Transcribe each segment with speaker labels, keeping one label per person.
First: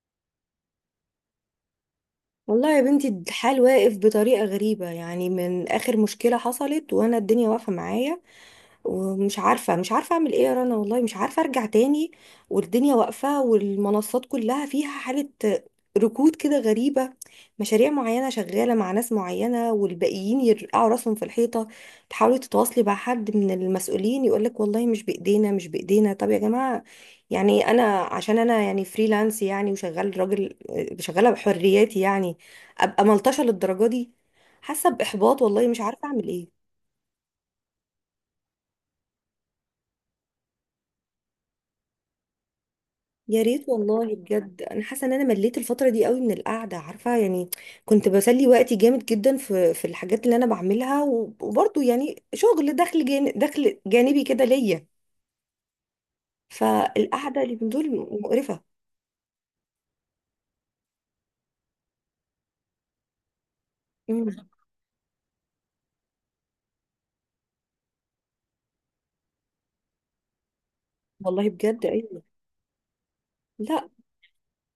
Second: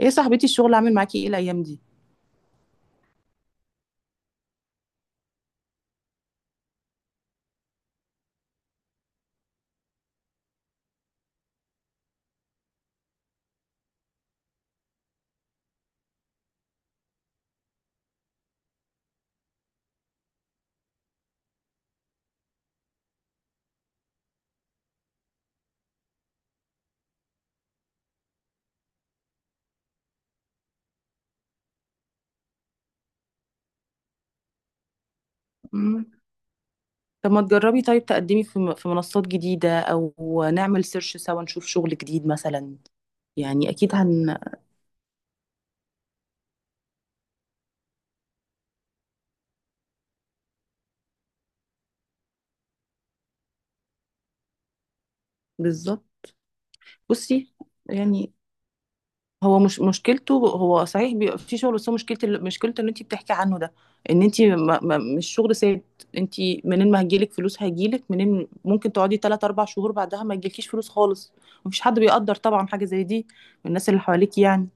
Speaker 1: ايه يا صاحبتي، الشغل عامل معاكي ايه الايام دي؟
Speaker 2: والله يا بنتي، الحال واقف بطريقة غريبة. يعني من آخر مشكلة حصلت وأنا الدنيا واقفة معايا. ومش عارفة مش عارفة أعمل إيه يا رنا، والله مش عارفة أرجع تاني. والدنيا واقفة، والمنصات كلها فيها حالة ركود كده غريبة. مشاريع معينة شغالة مع ناس معينة، والباقيين يرقعوا راسهم في الحيطة. تحاولي تتواصلي مع حد من المسؤولين يقولك والله مش بإيدينا، مش بإيدينا. طب يا جماعة، يعني أنا عشان أنا يعني فريلانس، يعني وشغال راجل شغالة بحرياتي، يعني أبقى ملطشة للدرجة دي؟ حاسة بإحباط، والله مش عارفة
Speaker 1: مم.
Speaker 2: أعمل إيه.
Speaker 1: طب ما تجربي؟ طيب تقدمي في في منصات جديدة، او نعمل سيرش سوا نشوف شغل جديد مثلا.
Speaker 2: يا ريت
Speaker 1: يعني اكيد
Speaker 2: والله،
Speaker 1: هن.
Speaker 2: بجد انا حاسه ان انا مليت الفتره دي قوي من القعده، عارفه يعني. كنت بسلي وقتي جامد جدا في الحاجات اللي انا بعملها، وبرضه يعني شغل دخل جانبي كده ليا.
Speaker 1: بالظبط.
Speaker 2: فالقعده
Speaker 1: بصي،
Speaker 2: اللي من دول
Speaker 1: يعني
Speaker 2: مقرفه.
Speaker 1: هو مش مشكلته، هو صحيح بيبقى في شغل، بس هو مشكلته، مشكلته اللي انت بتحكي عنه ده، ان
Speaker 2: امم.
Speaker 1: انت ما مش شغل ثابت انت. منين ما هيجيلك فلوس، هيجيلك منين؟ ممكن تقعدي 3 4 شهور بعدها ما يجيلكيش فلوس خالص.
Speaker 2: والله
Speaker 1: مفيش
Speaker 2: بجد
Speaker 1: حد
Speaker 2: ايوه.
Speaker 1: بيقدر طبعا حاجة زي دي، من الناس
Speaker 2: لا.
Speaker 1: اللي حواليك يعني.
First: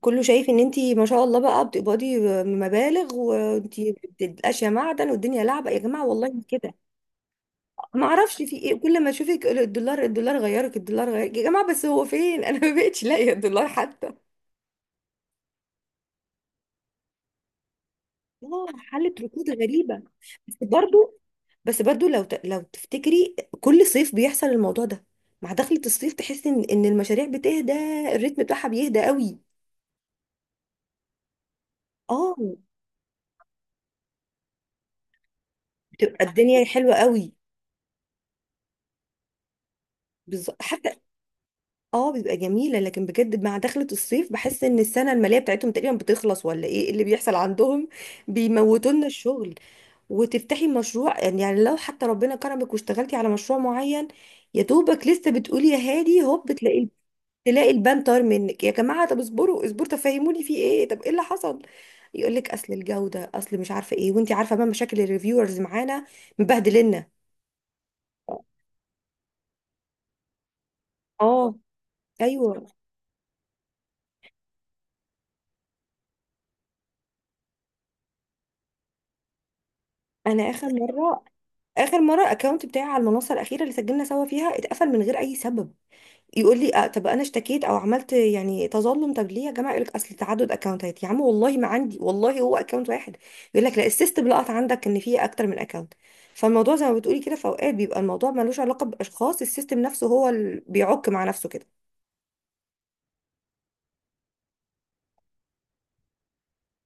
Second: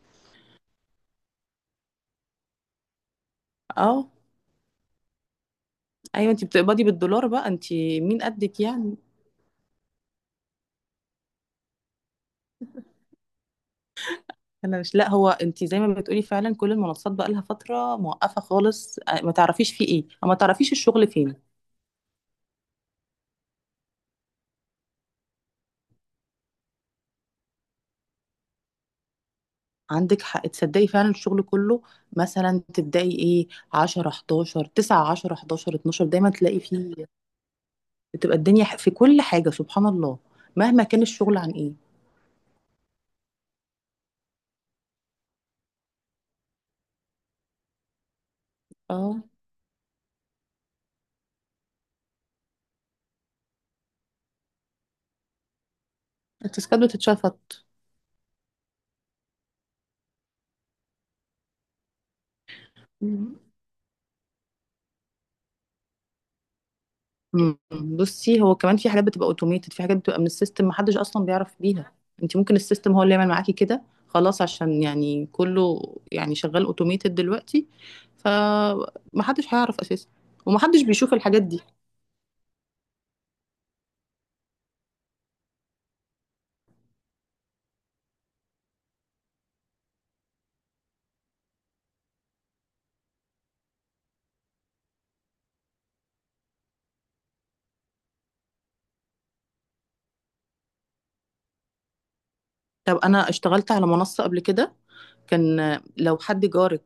Speaker 2: كله شايف ان انتي ما شاء الله بقى بتقبضي مبالغ، وانتي
Speaker 1: اه.
Speaker 2: بتبقاش يا معدن. والدنيا لعبه يا جماعه، والله
Speaker 1: ايوه،
Speaker 2: مش
Speaker 1: انت
Speaker 2: كده.
Speaker 1: بتقبضي بالدولار بقى، انت
Speaker 2: ما
Speaker 1: مين
Speaker 2: اعرفش في
Speaker 1: قدك
Speaker 2: ايه،
Speaker 1: يعني؟
Speaker 2: كل ما اشوفك الدولار الدولار، غيرك الدولار، غيرك يا جماعه. بس هو فين؟ انا ما بقتش لاقيه الدولار حتى.
Speaker 1: انا مش، لا، هو انت زي ما بتقولي فعلا، كل المنصات بقى لها فتره موقفه
Speaker 2: اه،
Speaker 1: خالص،
Speaker 2: حلت
Speaker 1: ما
Speaker 2: ركود
Speaker 1: تعرفيش في
Speaker 2: غريبة.
Speaker 1: ايه، او ما
Speaker 2: بس
Speaker 1: تعرفيش الشغل
Speaker 2: برضو
Speaker 1: فين.
Speaker 2: لو تفتكري كل صيف بيحصل الموضوع ده. مع دخلة الصيف تحسي ان المشاريع بتهدى، الريتم بتاعها بيهدى قوي.
Speaker 1: عندك حق، تصدقي فعلا الشغل كله،
Speaker 2: اه.
Speaker 1: مثلا تبداي ايه 10 11 9 10 11 12،
Speaker 2: بتبقى
Speaker 1: دايما تلاقي
Speaker 2: الدنيا حلوة
Speaker 1: فيه،
Speaker 2: قوي.
Speaker 1: بتبقى الدنيا في كل حاجه سبحان الله،
Speaker 2: بالظبط،
Speaker 1: مهما
Speaker 2: حتى.
Speaker 1: كان الشغل عن ايه.
Speaker 2: اه، بيبقى جميلة. لكن بجد مع دخلة الصيف، بحس ان السنة المالية بتاعتهم تقريبا بتخلص، ولا ايه اللي بيحصل عندهم؟ بيموتوا لنا
Speaker 1: اه،
Speaker 2: الشغل. وتفتحي مشروع، يعني لو حتى ربنا كرمك واشتغلتي على مشروع معين، يا دوبك لسه بتقولي يا هادي هوب،
Speaker 1: التسكات
Speaker 2: بتلاقي
Speaker 1: بتتشفط.
Speaker 2: تلاقي البان طار منك يا جماعه. طب اصبروا اصبروا، تفهموني في ايه؟ طب ايه اللي حصل؟ يقول لك اصل الجوده، اصل مش عارفه ايه. وانت عارفه بقى مشاكل الريفيورز معانا، مبهدلنا.
Speaker 1: مم. بصي، هو كمان في حاجات بتبقى اوتوميتد، في حاجات بتبقى من السيستم محدش اصلا
Speaker 2: اه.
Speaker 1: بيعرف بيها، انت
Speaker 2: ايوه.
Speaker 1: ممكن السيستم هو اللي يعمل معاكي كده. خلاص، عشان يعني كله يعني شغال اوتوميتد دلوقتي، فمحدش هيعرف اساسا،
Speaker 2: انا
Speaker 1: ومحدش بيشوف الحاجات دي.
Speaker 2: اخر مره الاكونت بتاعي على المنصه الاخيره اللي سجلنا سوا فيها اتقفل من غير اي سبب. يقول لي آه، طب انا اشتكيت او عملت يعني تظلم، طب ليه يا جماعه؟ يقول لك اصل تعدد اكونتات. يا عم والله ما عندي، والله هو اكونت واحد. يقول لك لا، السيستم لقط عندك ان في اكتر من اكونت. فالموضوع زي ما بتقولي كده، في اوقات بيبقى الموضوع ملوش علاقه باشخاص، السيستم نفسه هو اللي بيعك مع نفسه كده.
Speaker 1: طب انا اشتغلت على منصة قبل كده، كان لو حد جارك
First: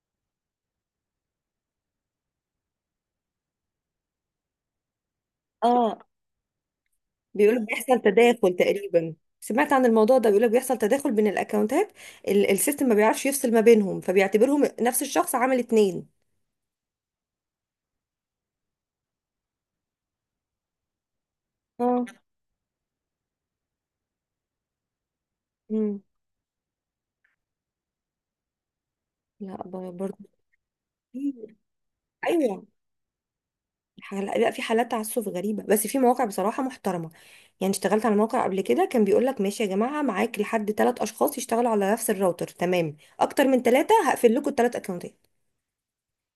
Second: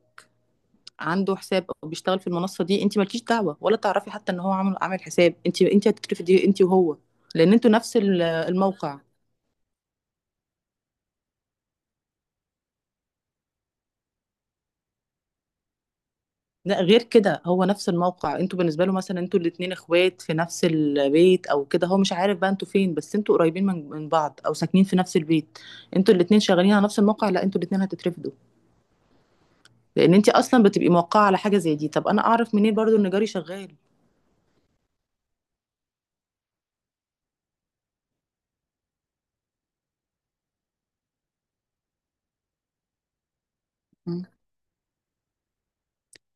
Speaker 1: عنده حساب او بيشتغل في المنصة دي، انت مالكيش دعوة ولا تعرفي حتى ان هو عامل عامل حساب، انت
Speaker 2: اه،
Speaker 1: هتترفدي انت وهو. لان
Speaker 2: بيقولوا
Speaker 1: انتوا نفس
Speaker 2: بيحصل تداخل
Speaker 1: الموقع.
Speaker 2: تقريبا. سمعت عن الموضوع ده، بيقولوا بيحصل تداخل بين الاكونتات. السيستم ما بيعرفش يفصل ما بينهم، فبيعتبرهم نفس الشخص عامل اتنين.
Speaker 1: لا، غير كده، هو نفس الموقع، انتوا بالنسبه له مثلا انتوا الاتنين اخوات في نفس البيت او كده، هو
Speaker 2: اه.
Speaker 1: مش عارف بقى انتوا فين، بس انتوا قريبين من بعض، او ساكنين في نفس البيت،
Speaker 2: مم.
Speaker 1: انتوا الاتنين شغالين على نفس الموقع، لا انتوا الاتنين هتترفدوا.
Speaker 2: لا.
Speaker 1: لان
Speaker 2: برضه.
Speaker 1: انت اصلا بتبقي موقعه على
Speaker 2: في-
Speaker 1: حاجه زي دي. طب انا اعرف
Speaker 2: ايوه.
Speaker 1: منين برضو ان جاري شغال؟
Speaker 2: لا، في حالات تعسف غريبة. بس في مواقع بصراحة محترمة. يعني اشتغلت على موقع قبل كده كان بيقول لك ماشي يا جماعة، معاك لحد 3 أشخاص يشتغلوا على نفس الراوتر، تمام. أكتر من 3
Speaker 1: مم.
Speaker 2: هقفل لكم ال 3 أكونتات.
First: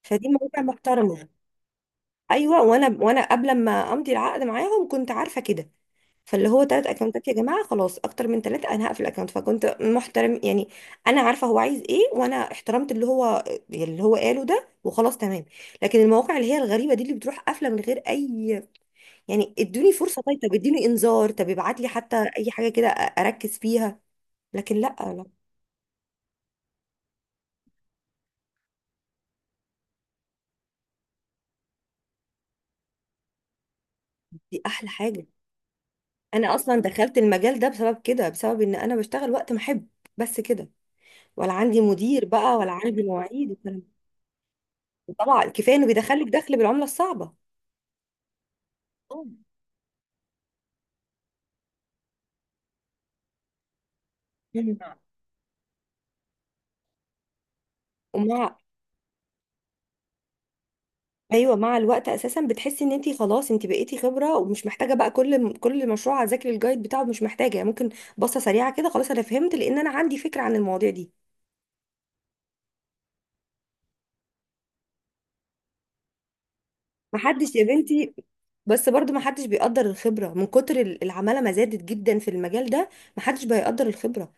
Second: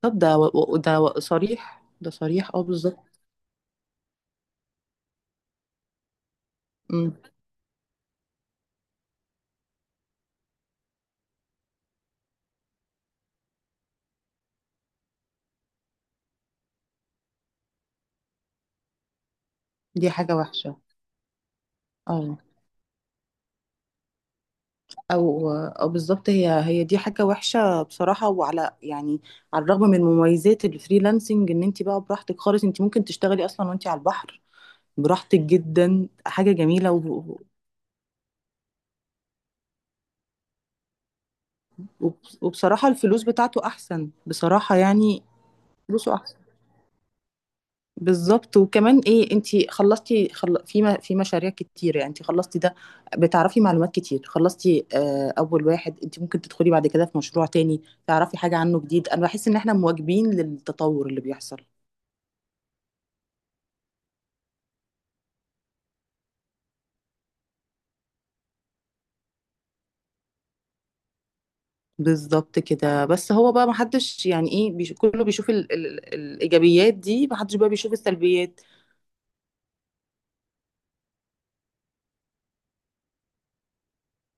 Speaker 1: طب
Speaker 2: فدي
Speaker 1: ده و...
Speaker 2: مواقع
Speaker 1: و- ده و...
Speaker 2: محترمة.
Speaker 1: صريح، ده صريح. اه،
Speaker 2: أيوة،
Speaker 1: بالظبط.
Speaker 2: وأنا قبل ما أمضي العقد معاهم كنت عارفة كده. فاللي هو ثلاث
Speaker 1: مم.
Speaker 2: أكونتات يا جماعة خلاص، أكتر من 3 أنا هقفل الأكونت. فكنت محترم يعني، أنا عارفة هو عايز إيه، وأنا احترمت اللي هو قاله ده، وخلاص تمام. لكن المواقع اللي هي الغريبة دي، اللي بتروح قافلة من غير أي، يعني ادوني
Speaker 1: دي
Speaker 2: فرصة،
Speaker 1: حاجه
Speaker 2: طيب طب
Speaker 1: وحشه.
Speaker 2: اديني انذار، طب ابعت لي حتى
Speaker 1: اه.
Speaker 2: اي حاجة كده اركز فيها. لكن لا، لا.
Speaker 1: او بالظبط، هي هي دي حاجه وحشه بصراحه، وعلى يعني على الرغم من مميزات الفريلانسنج ان انت بقى براحتك خالص، انت ممكن تشتغلي اصلا وانت على البحر،
Speaker 2: دي احلى حاجة.
Speaker 1: براحتك جدا، حاجه
Speaker 2: انا اصلا
Speaker 1: جميله،
Speaker 2: دخلت المجال ده بسبب كده، بسبب ان انا بشتغل وقت ما احب، بس كده. ولا عندي مدير بقى، ولا
Speaker 1: وبصراحه
Speaker 2: عندي
Speaker 1: الفلوس
Speaker 2: مواعيد
Speaker 1: بتاعته
Speaker 2: والكلام
Speaker 1: احسن، بصراحه
Speaker 2: ده.
Speaker 1: يعني،
Speaker 2: طبعا كفاية انه
Speaker 1: فلوسه
Speaker 2: بيدخلك
Speaker 1: احسن.
Speaker 2: دخل بالعملة الصعبة.
Speaker 1: بالظبط. وكمان
Speaker 2: آه.
Speaker 1: ايه، انت خلصتي في في مشاريع كتير، يعني انت خلصتي ده، بتعرفي معلومات كتير،
Speaker 2: مم.
Speaker 1: خلصتي اول واحد، انت ممكن تدخلي بعد كده في مشروع تاني، تعرفي
Speaker 2: ومع
Speaker 1: حاجة عنه جديد. انا بحس ان احنا مواكبين للتطور اللي
Speaker 2: ايوه،
Speaker 1: بيحصل.
Speaker 2: مع الوقت اساسا بتحسي ان انت خلاص انت بقيتي خبره، ومش محتاجه بقى كل مشروع اذاكر الجايد بتاعه، مش محتاجه يعني. ممكن بصه سريعه كده خلاص انا فهمت، لان انا عندي فكره عن المواضيع دي.
Speaker 1: بالظبط كده، بس هو بقى محدش يعني ايه، كله بيشوف الايجابيات دي،
Speaker 2: محدش
Speaker 1: محدش
Speaker 2: يا
Speaker 1: بقى بيشوف
Speaker 2: بنتي،
Speaker 1: السلبيات.
Speaker 2: بس برضو محدش بيقدر الخبرة، من كتر العمالة ما زادت جدا في المجال ده. محدش بيقدر الخبرة.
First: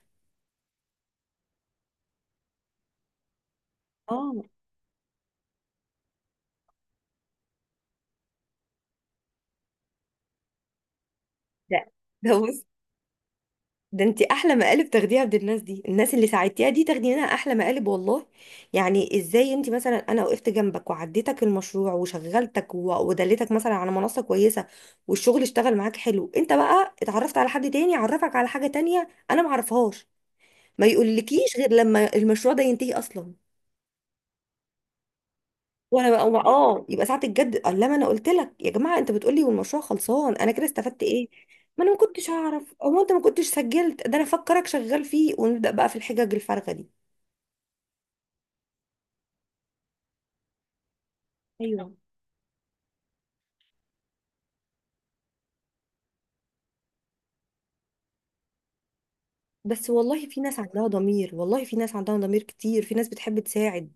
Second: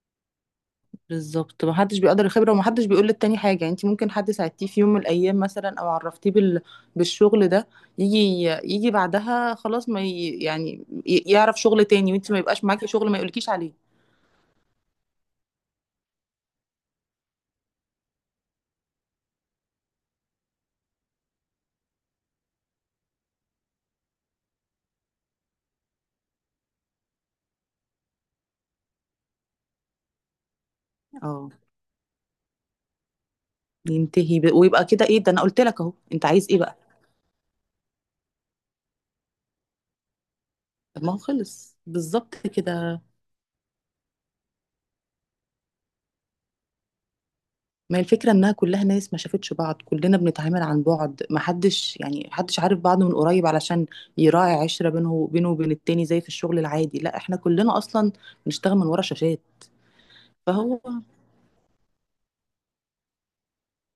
Speaker 1: بالظبط، محدش بيقدر الخبرة، ومحدش بيقول للتاني حاجة، يعني انت ممكن حد
Speaker 2: اه.
Speaker 1: ساعدتيه في يوم من الأيام مثلا، أو عرفتيه بالشغل ده، يجي، يجي بعدها خلاص، ما ي... يعني ي- يعرف
Speaker 2: ده
Speaker 1: شغل تاني،
Speaker 2: ده
Speaker 1: وانت ما يبقاش
Speaker 2: بص،
Speaker 1: معاكي شغل، ما يقولكيش عليه.
Speaker 2: ده انت احلى مقالب تاخديها عند الناس دي، الناس اللي ساعدتيها دي تاخدي منها احلى مقالب، والله. يعني ازاي؟ انت مثلا، انا وقفت جنبك وعديتك المشروع وشغلتك، ودلتك مثلا على منصة كويسة والشغل اشتغل معاك حلو. انت بقى اتعرفت على حد تاني عرفك على حاجة تانية انا معرفهاش، ما
Speaker 1: اه،
Speaker 2: يقولكيش غير لما المشروع ده ينتهي اصلا.
Speaker 1: ينتهي ويبقى كده ايه ده، أنا قلت لك أهو،
Speaker 2: وانا
Speaker 1: انت
Speaker 2: بقى
Speaker 1: عايز ايه بقى؟
Speaker 2: اه، يبقى ساعه الجد قال لما انا قلت لك يا جماعه، انت بتقول لي والمشروع خلصان، انا كده استفدت
Speaker 1: طب ما هو
Speaker 2: ايه؟
Speaker 1: خلص
Speaker 2: ما انا ما كنتش
Speaker 1: بالظبط
Speaker 2: اعرف،
Speaker 1: كده.
Speaker 2: او انت ما كنتش سجلت ده، انا فكرك شغال فيه، ونبدا بقى في الحجج الفارغه دي.
Speaker 1: ما هي الفكرة انها كلها ناس ما شافتش بعض، كلنا بنتعامل عن بعد، ما
Speaker 2: ايوه.
Speaker 1: حدش يعني حدش عارف بعضه من قريب علشان يراعي عشرة بينه وبينه وبين التاني زي في الشغل العادي، لا احنا كلنا اصلا بنشتغل من ورا شاشات.
Speaker 2: بس والله في ناس
Speaker 1: فهو،
Speaker 2: عندها ضمير، والله في ناس عندها ضمير كتير، في ناس بتحب تساعد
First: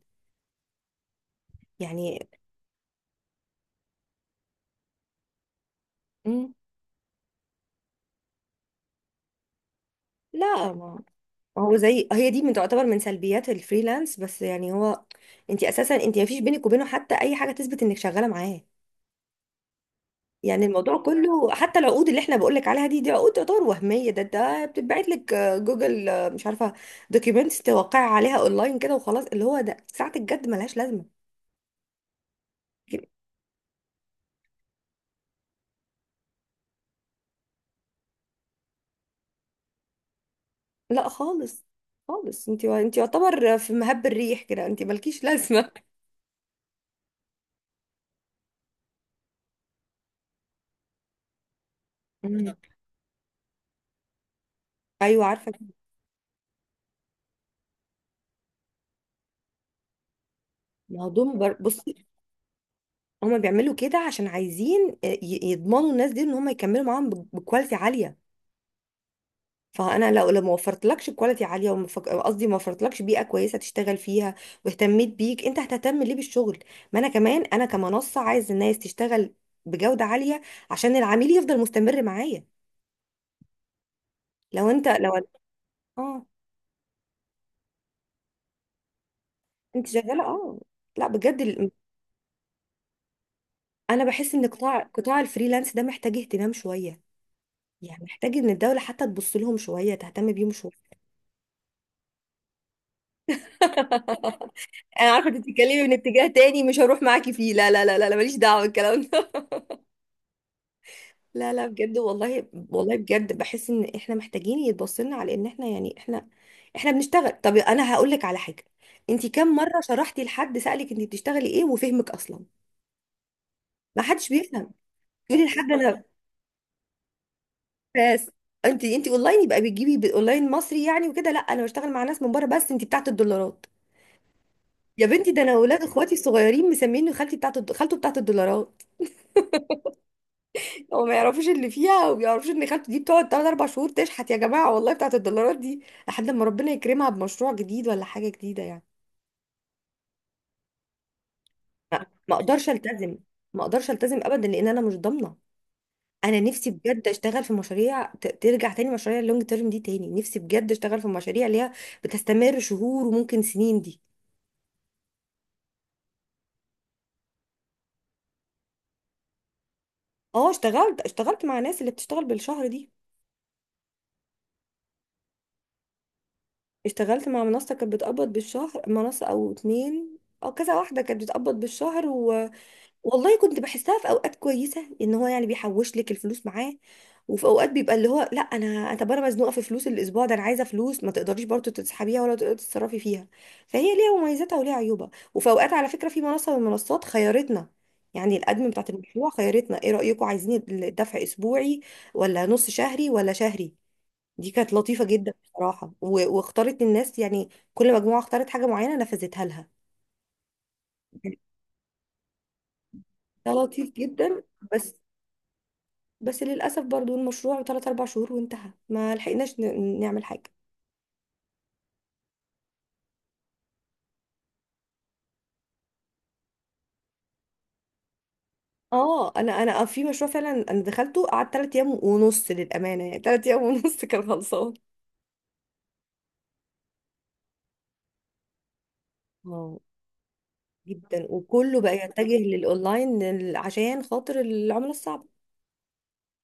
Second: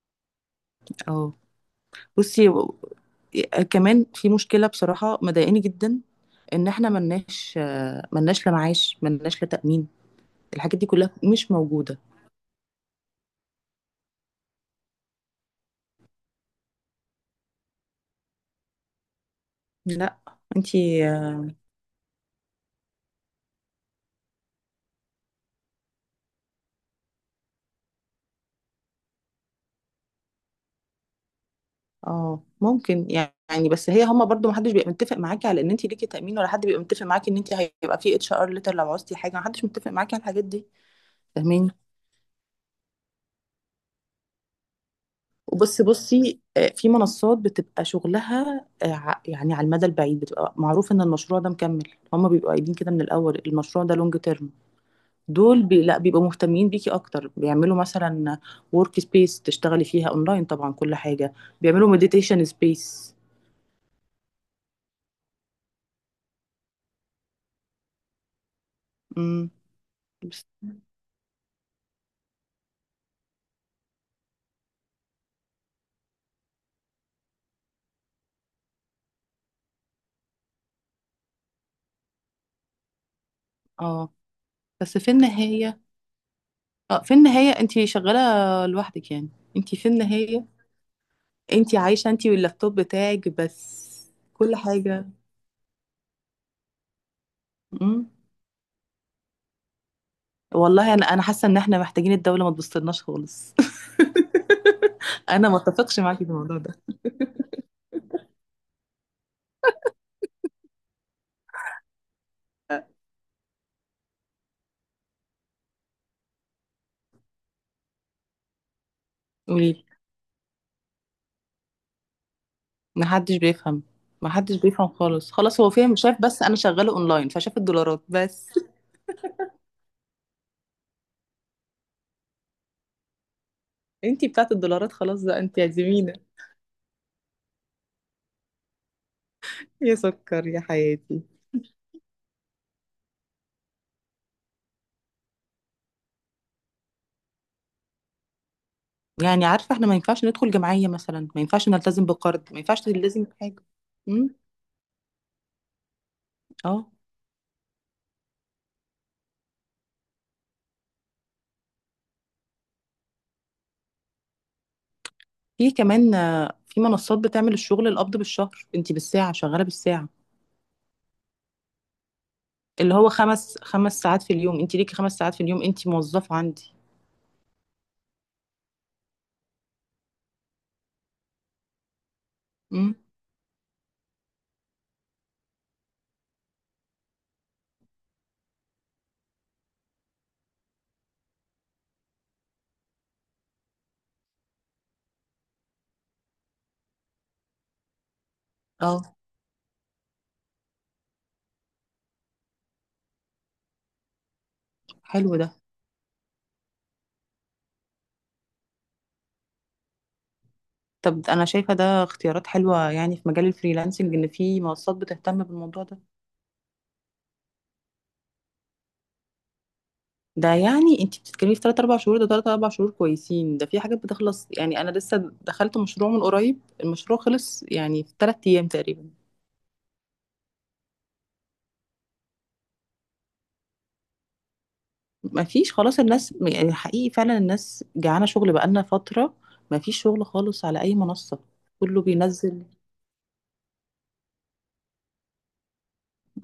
Speaker 1: اه،
Speaker 2: يعني.
Speaker 1: بصي كمان في مشكلة بصراحة مضايقاني جدا،
Speaker 2: مم،
Speaker 1: ان احنا ملناش، ملناش لا معاش، ملناش لا تأمين،
Speaker 2: لا.
Speaker 1: الحاجات دي كلها مش
Speaker 2: ما هو
Speaker 1: موجودة.
Speaker 2: زي هي دي، من تعتبر من سلبيات الفريلانس بس، يعني هو انت اساسا انت ما فيش بينك وبينه حتى اي حاجه تثبت انك شغاله معاه.
Speaker 1: لا
Speaker 2: يعني الموضوع
Speaker 1: انتي.
Speaker 2: كله، حتى العقود اللي احنا بقولك عليها دي، عقود تعتبر وهمية. ده بتتبعت لك، جوجل، مش عارفة، دوكيومنتس توقع عليها اونلاين كده وخلاص. اللي هو ده ساعة الجد ملهاش لازمة.
Speaker 1: اه، ممكن يعني، بس هي، هما برضو محدش بيبقى متفق معاكي على ان انت ليكي تأمين، ولا حد بيبقى متفق معاكي ان انت هيبقى في اتش ار ليتر لو عوزتي حاجة، محدش متفق معاكي على الحاجات دي.
Speaker 2: لا، خالص
Speaker 1: فاهماني؟
Speaker 2: خالص. انت يعتبر في مهب الريح كده، انت مالكيش لازمة.
Speaker 1: وبصي بصي، في منصات بتبقى شغلها، يعني على المدى البعيد بتبقى معروف ان المشروع ده مكمل، هما بيبقوا
Speaker 2: مم.
Speaker 1: قايلين كده من الاول المشروع ده لونج تيرم،
Speaker 2: ايوه عارفة.
Speaker 1: دول لا بيبقوا مهتمين بيكي اكتر، بيعملوا مثلا ورك سبيس تشتغلي فيها اونلاين طبعا، كل
Speaker 2: ما هو
Speaker 1: حاجة،
Speaker 2: دول
Speaker 1: بيعملوا
Speaker 2: بصي،
Speaker 1: مديتيشن سبيس.
Speaker 2: هما بيعملوا كده عشان عايزين يضمنوا الناس دي ان هما يكملوا معاهم بكواليتي عالية.
Speaker 1: امم.
Speaker 2: فانا لو ما وفرتلكش كواليتي عاليه، قصدي ما وفرتلكش بيئه كويسه تشتغل فيها، واهتميت بيك، انت هتهتم ليه بالشغل؟ ما انا كمان انا كمنصه عايز الناس تشتغل بجوده عاليه عشان العميل يفضل مستمر معايا.
Speaker 1: اه،
Speaker 2: لو انت
Speaker 1: بس في
Speaker 2: لو
Speaker 1: النهاية،
Speaker 2: اه،
Speaker 1: اه في النهاية انت شغالة لوحدك يعني، انت
Speaker 2: انت
Speaker 1: في
Speaker 2: شغاله.
Speaker 1: النهاية
Speaker 2: اه. لا بجد
Speaker 1: انت عايشة انت واللابتوب بتاعك بس،
Speaker 2: انا بحس ان
Speaker 1: كل حاجة.
Speaker 2: قطاع الفريلانس ده محتاج اهتمام شويه، يعني
Speaker 1: مم.
Speaker 2: محتاج ان الدوله حتى تبص لهم شويه، تهتم بيهم شويه.
Speaker 1: والله، انا حاسة ان احنا محتاجين الدولة ما تبصلناش خالص.
Speaker 2: انا عارفه انت
Speaker 1: انا ما
Speaker 2: بتتكلمي من
Speaker 1: اتفقش معاكي
Speaker 2: اتجاه
Speaker 1: في الموضوع
Speaker 2: تاني
Speaker 1: ده.
Speaker 2: مش هروح معاكي فيه، لا لا لا لا لا، ماليش دعوه بالكلام ده. لا لا بجد، والله والله بجد بحس ان احنا محتاجين يتبصلنا، على ان احنا يعني احنا بنشتغل. طب انا هقول لك على حاجه، انت كم مره
Speaker 1: قولي.
Speaker 2: شرحتي لحد سالك انت بتشتغلي ايه وفهمك اصلا؟
Speaker 1: ما حدش بيفهم.
Speaker 2: ما حدش
Speaker 1: ما حدش
Speaker 2: بيفهم.
Speaker 1: بيفهم خالص،
Speaker 2: تقولي لحد
Speaker 1: خلاص هو فاهم
Speaker 2: انا
Speaker 1: شايف بس انا شغالة اونلاين، فشاف الدولارات
Speaker 2: بس
Speaker 1: بس.
Speaker 2: انت اونلاين، يبقى بتجيبي اونلاين مصري يعني وكده. لا انا بشتغل مع ناس من بره. بس انت بتاعت الدولارات.
Speaker 1: انت بتاعت الدولارات،
Speaker 2: يا
Speaker 1: خلاص
Speaker 2: بنتي،
Speaker 1: بقى
Speaker 2: ده انا
Speaker 1: انت
Speaker 2: اولاد
Speaker 1: اعزمينا.
Speaker 2: اخواتي الصغيرين مسميني خالتي خالته بتاعت الدولارات.
Speaker 1: يا سكر، يا
Speaker 2: هو ما
Speaker 1: حياتي.
Speaker 2: يعرفوش اللي فيها، وما يعرفوش ان خالته دي بتقعد 3 4 شهور تشحت يا جماعه، والله بتاعت الدولارات دي لحد ما ربنا يكرمها بمشروع جديد ولا حاجه جديده يعني.
Speaker 1: يعني عارفة، احنا ما ينفعش ندخل جمعية مثلا، ما ينفعش نلتزم
Speaker 2: ما
Speaker 1: بقرض، ما
Speaker 2: اقدرش
Speaker 1: ينفعش
Speaker 2: التزم،
Speaker 1: نلتزم
Speaker 2: ما
Speaker 1: بحاجة.
Speaker 2: اقدرش التزم
Speaker 1: امم.
Speaker 2: ابدا لان انا مش ضامنه. انا نفسي
Speaker 1: اه.
Speaker 2: بجد اشتغل في مشاريع ترجع تاني، مشاريع اللونج تيرم دي تاني. نفسي بجد اشتغل في مشاريع اللي هي بتستمر شهور وممكن سنين دي.
Speaker 1: في كمان، في منصات بتعمل الشغل القبض بالشهر، انت بالساعة، شغالة بالساعة،
Speaker 2: اه، اشتغلت مع ناس اللي بتشتغل بالشهر دي.
Speaker 1: اللي هو خمس خمس ساعات في اليوم، انت ليكي خمس ساعات في اليوم، انت موظفة عندي.
Speaker 2: اشتغلت مع منصه كانت بتقبض بالشهر، منصه او اتنين او كذا واحده كانت بتقبض بالشهر.
Speaker 1: امم.
Speaker 2: والله كنت بحسها في اوقات كويسه، ان هو يعني بيحوش لك الفلوس معاه. وفي اوقات بيبقى اللي هو لا، انا طب انا مزنوقه في فلوس الاسبوع ده، انا عايزه فلوس، ما تقدريش برضه تسحبيها ولا تقدري تتصرفي فيها. فهي ليها مميزاتها وليها عيوبها. وفي اوقات على فكره في منصه من المنصات خيرتنا، يعني الادمن بتاعت
Speaker 1: اه.
Speaker 2: المشروع خيرتنا ايه رايكم، عايزين الدفع اسبوعي ولا نص شهري ولا شهري؟ دي كانت لطيفه جدا
Speaker 1: حلو ده.
Speaker 2: بصراحه، واختارت الناس. يعني كل مجموعه اختارت حاجه معينه نفذتها لها.
Speaker 1: طب انا شايفة ده اختيارات حلوة يعني في مجال
Speaker 2: ده لطيف
Speaker 1: الفريلانسنج، ان
Speaker 2: جدا.
Speaker 1: في منصات
Speaker 2: بس
Speaker 1: بتهتم بالموضوع ده.
Speaker 2: للأسف برضو المشروع 3 4 شهور وانتهى، ما لحقناش نعمل حاجة.
Speaker 1: ده يعني انت بتتكلمي في 3 4 شهور، ده 3 4 شهور كويسين، ده في حاجات بتخلص يعني، انا لسه دخلت مشروع من قريب المشروع خلص يعني في 3 ايام تقريبا.
Speaker 2: اه، انا في مشروع فعلا انا دخلته، قعدت 3 ايام ونص للامانه يعني، 3 ايام ونص كان خلصان.
Speaker 1: ما فيش خلاص، الناس يعني حقيقي فعلا الناس جعانة شغل بقالنا فترة، ما
Speaker 2: اه،
Speaker 1: فيش شغل خالص على اي
Speaker 2: جدا.
Speaker 1: منصة،
Speaker 2: وكله بقى
Speaker 1: كله
Speaker 2: يتجه
Speaker 1: بينزل.
Speaker 2: للاونلاين عشان خاطر العمله الصعبه.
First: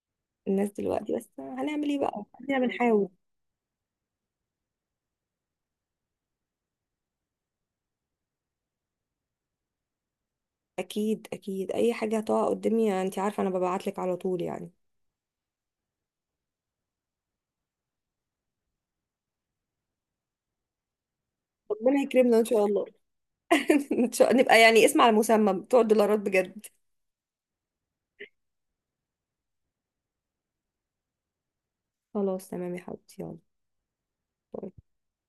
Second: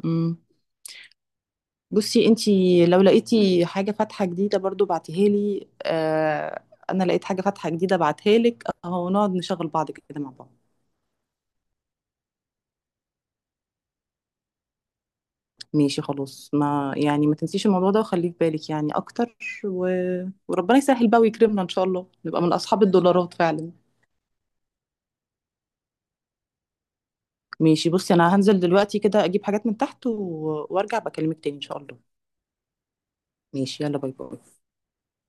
Speaker 1: امم.
Speaker 2: الناس دلوقتي، بس هنعمل ايه بقى،
Speaker 1: بصي انت،
Speaker 2: خلينا
Speaker 1: لو
Speaker 2: بنحاول.
Speaker 1: لقيتي حاجة فاتحة جديدة برضو بعتيها لي، آه، انا لقيت حاجة فاتحة جديدة بعتها لك اهو، نقعد نشغل بعض كده مع بعض.
Speaker 2: اكيد اكيد، اي حاجه هتقع قدامي انت عارفه انا ببعت لك على طول يعني.
Speaker 1: ماشي. خلاص، ما يعني ما تنسيش الموضوع ده وخليه في بالك يعني اكتر، و... وربنا يسهل بقى ويكرمنا ان شاء
Speaker 2: ربنا
Speaker 1: الله
Speaker 2: يكرمنا
Speaker 1: نبقى
Speaker 2: ان
Speaker 1: من
Speaker 2: شاء
Speaker 1: اصحاب
Speaker 2: الله.
Speaker 1: الدولارات فعلا.
Speaker 2: ان شاء نبقى يعني اسم على مسمى بتوع الدولارات بجد.
Speaker 1: ماشي. بصي، انا هنزل دلوقتي كده اجيب حاجات من تحت، وارجع بكلمك تاني ان شاء الله.
Speaker 2: خلاص تمام يا حبيبتي، يلا،
Speaker 1: ماشي. يلا باي باي.
Speaker 2: باي.